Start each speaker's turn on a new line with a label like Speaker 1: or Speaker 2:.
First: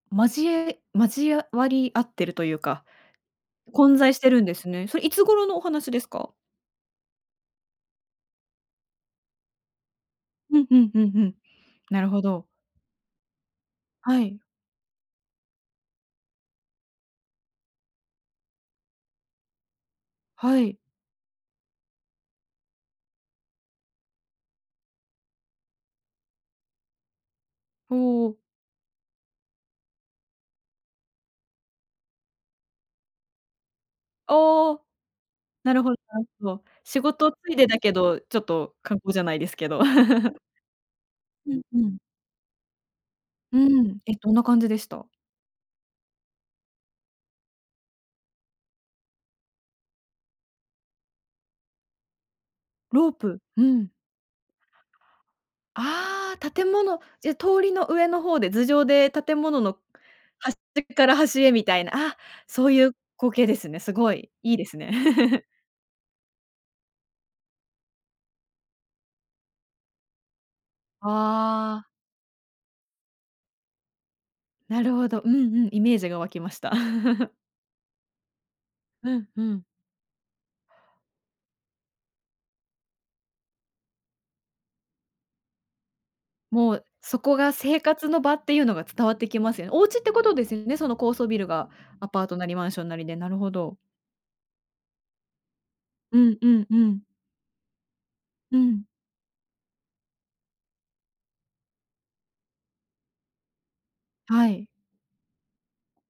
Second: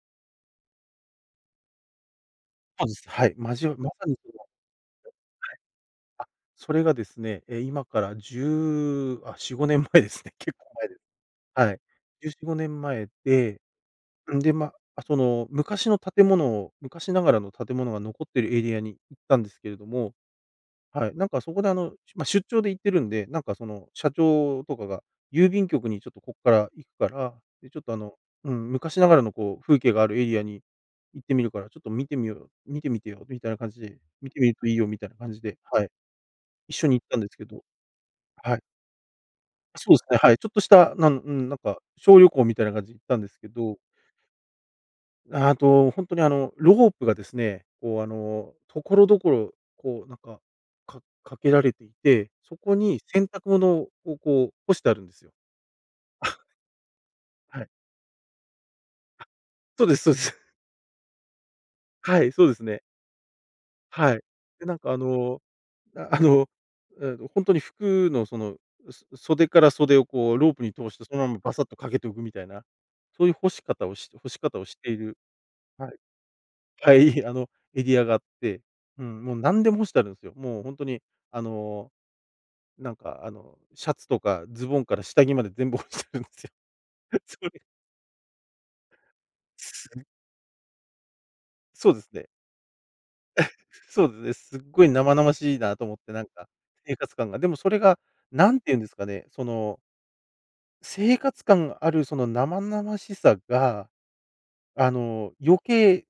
Speaker 1: 交え交あわり合ってるというか
Speaker 2: そうです、はい、交わま
Speaker 1: 混
Speaker 2: さに、
Speaker 1: 在し
Speaker 2: そ
Speaker 1: て
Speaker 2: の、うん。
Speaker 1: るんですね。それいつ頃のお話です
Speaker 2: はい、あ、
Speaker 1: か？
Speaker 2: それがですね、え、今から10、あ、4、５年前ですね。結
Speaker 1: う
Speaker 2: 構
Speaker 1: んう
Speaker 2: 前
Speaker 1: ん
Speaker 2: で
Speaker 1: う
Speaker 2: す。
Speaker 1: んうん。
Speaker 2: はい。
Speaker 1: なるほ
Speaker 2: じゅうし
Speaker 1: ど。
Speaker 2: ごねん前で、
Speaker 1: は
Speaker 2: そん
Speaker 1: い。
Speaker 2: で、ま、あ、その昔の建物を、昔ながらの建物が残っているエリアに行ったんですけれども、
Speaker 1: はい。
Speaker 2: はい、なんかそこで、あの、しゅま、出張で行ってるんでなんか、その社長とかが「郵便局にちょっとこっから行くから、で、ちょっと、
Speaker 1: ほ
Speaker 2: あの、
Speaker 1: お。
Speaker 2: うん、昔ながらの、こう、風景があるエリアに行ってみるから、ちょっと見てみよう、見てみてよ」みたいな感じで見てみると
Speaker 1: あ
Speaker 2: いい
Speaker 1: あ、
Speaker 2: よ、みたいな感じで、
Speaker 1: な
Speaker 2: は
Speaker 1: る
Speaker 2: い。
Speaker 1: ほどなるほど。
Speaker 2: 一緒に
Speaker 1: 仕
Speaker 2: 行ったんで
Speaker 1: 事
Speaker 2: す
Speaker 1: つ
Speaker 2: け
Speaker 1: い
Speaker 2: ど。
Speaker 1: でだけどちょっ
Speaker 2: はい。
Speaker 1: と観光じゃないですけど。
Speaker 2: そうですね、はい。ちょっとした、なんうん、
Speaker 1: う
Speaker 2: なん
Speaker 1: んう
Speaker 2: か
Speaker 1: ん。
Speaker 2: 小旅行みたいな感じ行ったんですけ
Speaker 1: う
Speaker 2: ど。
Speaker 1: ん、え、どんな感じでした？
Speaker 2: ああと、本当に、あの、ロープがですね、こう、あの、所々、こう、なんか、かかけられいて、そこに
Speaker 1: ロー
Speaker 2: 洗
Speaker 1: プ、
Speaker 2: 濯
Speaker 1: う
Speaker 2: 物を
Speaker 1: ん。
Speaker 2: こうこう干してあるんですよ。
Speaker 1: あ あ、建物、じゃ、通
Speaker 2: はい。
Speaker 1: りの上の方で頭上で
Speaker 2: あ、
Speaker 1: 建物の
Speaker 2: そうですそうです。
Speaker 1: 端から端へみたいな、あ、
Speaker 2: はい、そうです
Speaker 1: そう
Speaker 2: ね。
Speaker 1: いう光景ですね。すご
Speaker 2: はい。
Speaker 1: いいいで
Speaker 2: で、
Speaker 1: す
Speaker 2: なん
Speaker 1: ね。
Speaker 2: か、あの、なあのあの、本当に服のその、そ袖から袖を、こう、ロープに通してそのままバサッと
Speaker 1: ああ。
Speaker 2: かけておくみたいなそういう干し方をし干し方をし
Speaker 1: な
Speaker 2: て
Speaker 1: る
Speaker 2: い
Speaker 1: ほ
Speaker 2: る。
Speaker 1: ど、うんうん、イ
Speaker 2: はい
Speaker 1: メージが湧きました。
Speaker 2: はい あの、エリアがあって、う
Speaker 1: う
Speaker 2: ん、
Speaker 1: ん
Speaker 2: もう、
Speaker 1: う
Speaker 2: 何
Speaker 1: ん。
Speaker 2: でも干してあるんですよ。もう、本当に、あの、なんか、あの、シャツとかズボンから下着まで全部干してるんですよ、
Speaker 1: もう、そこ
Speaker 2: そう
Speaker 1: が
Speaker 2: で
Speaker 1: 生活の場っていうのが伝わってきますよ。お
Speaker 2: す
Speaker 1: 家っ
Speaker 2: ね。
Speaker 1: てことですよねその高層ビルが
Speaker 2: そうで
Speaker 1: ア
Speaker 2: す
Speaker 1: パー
Speaker 2: ね。
Speaker 1: トなりマンションなりで、なるほ ど。
Speaker 2: そうですね。すっごい生々しいなと思って
Speaker 1: う
Speaker 2: なん
Speaker 1: んう
Speaker 2: か
Speaker 1: んう
Speaker 2: 生
Speaker 1: ん。
Speaker 2: 活感が、でもそれがな
Speaker 1: う
Speaker 2: んて言うん
Speaker 1: ん。
Speaker 2: ですかねその生活感があるその生々しさが、
Speaker 1: はい。
Speaker 2: あの、余計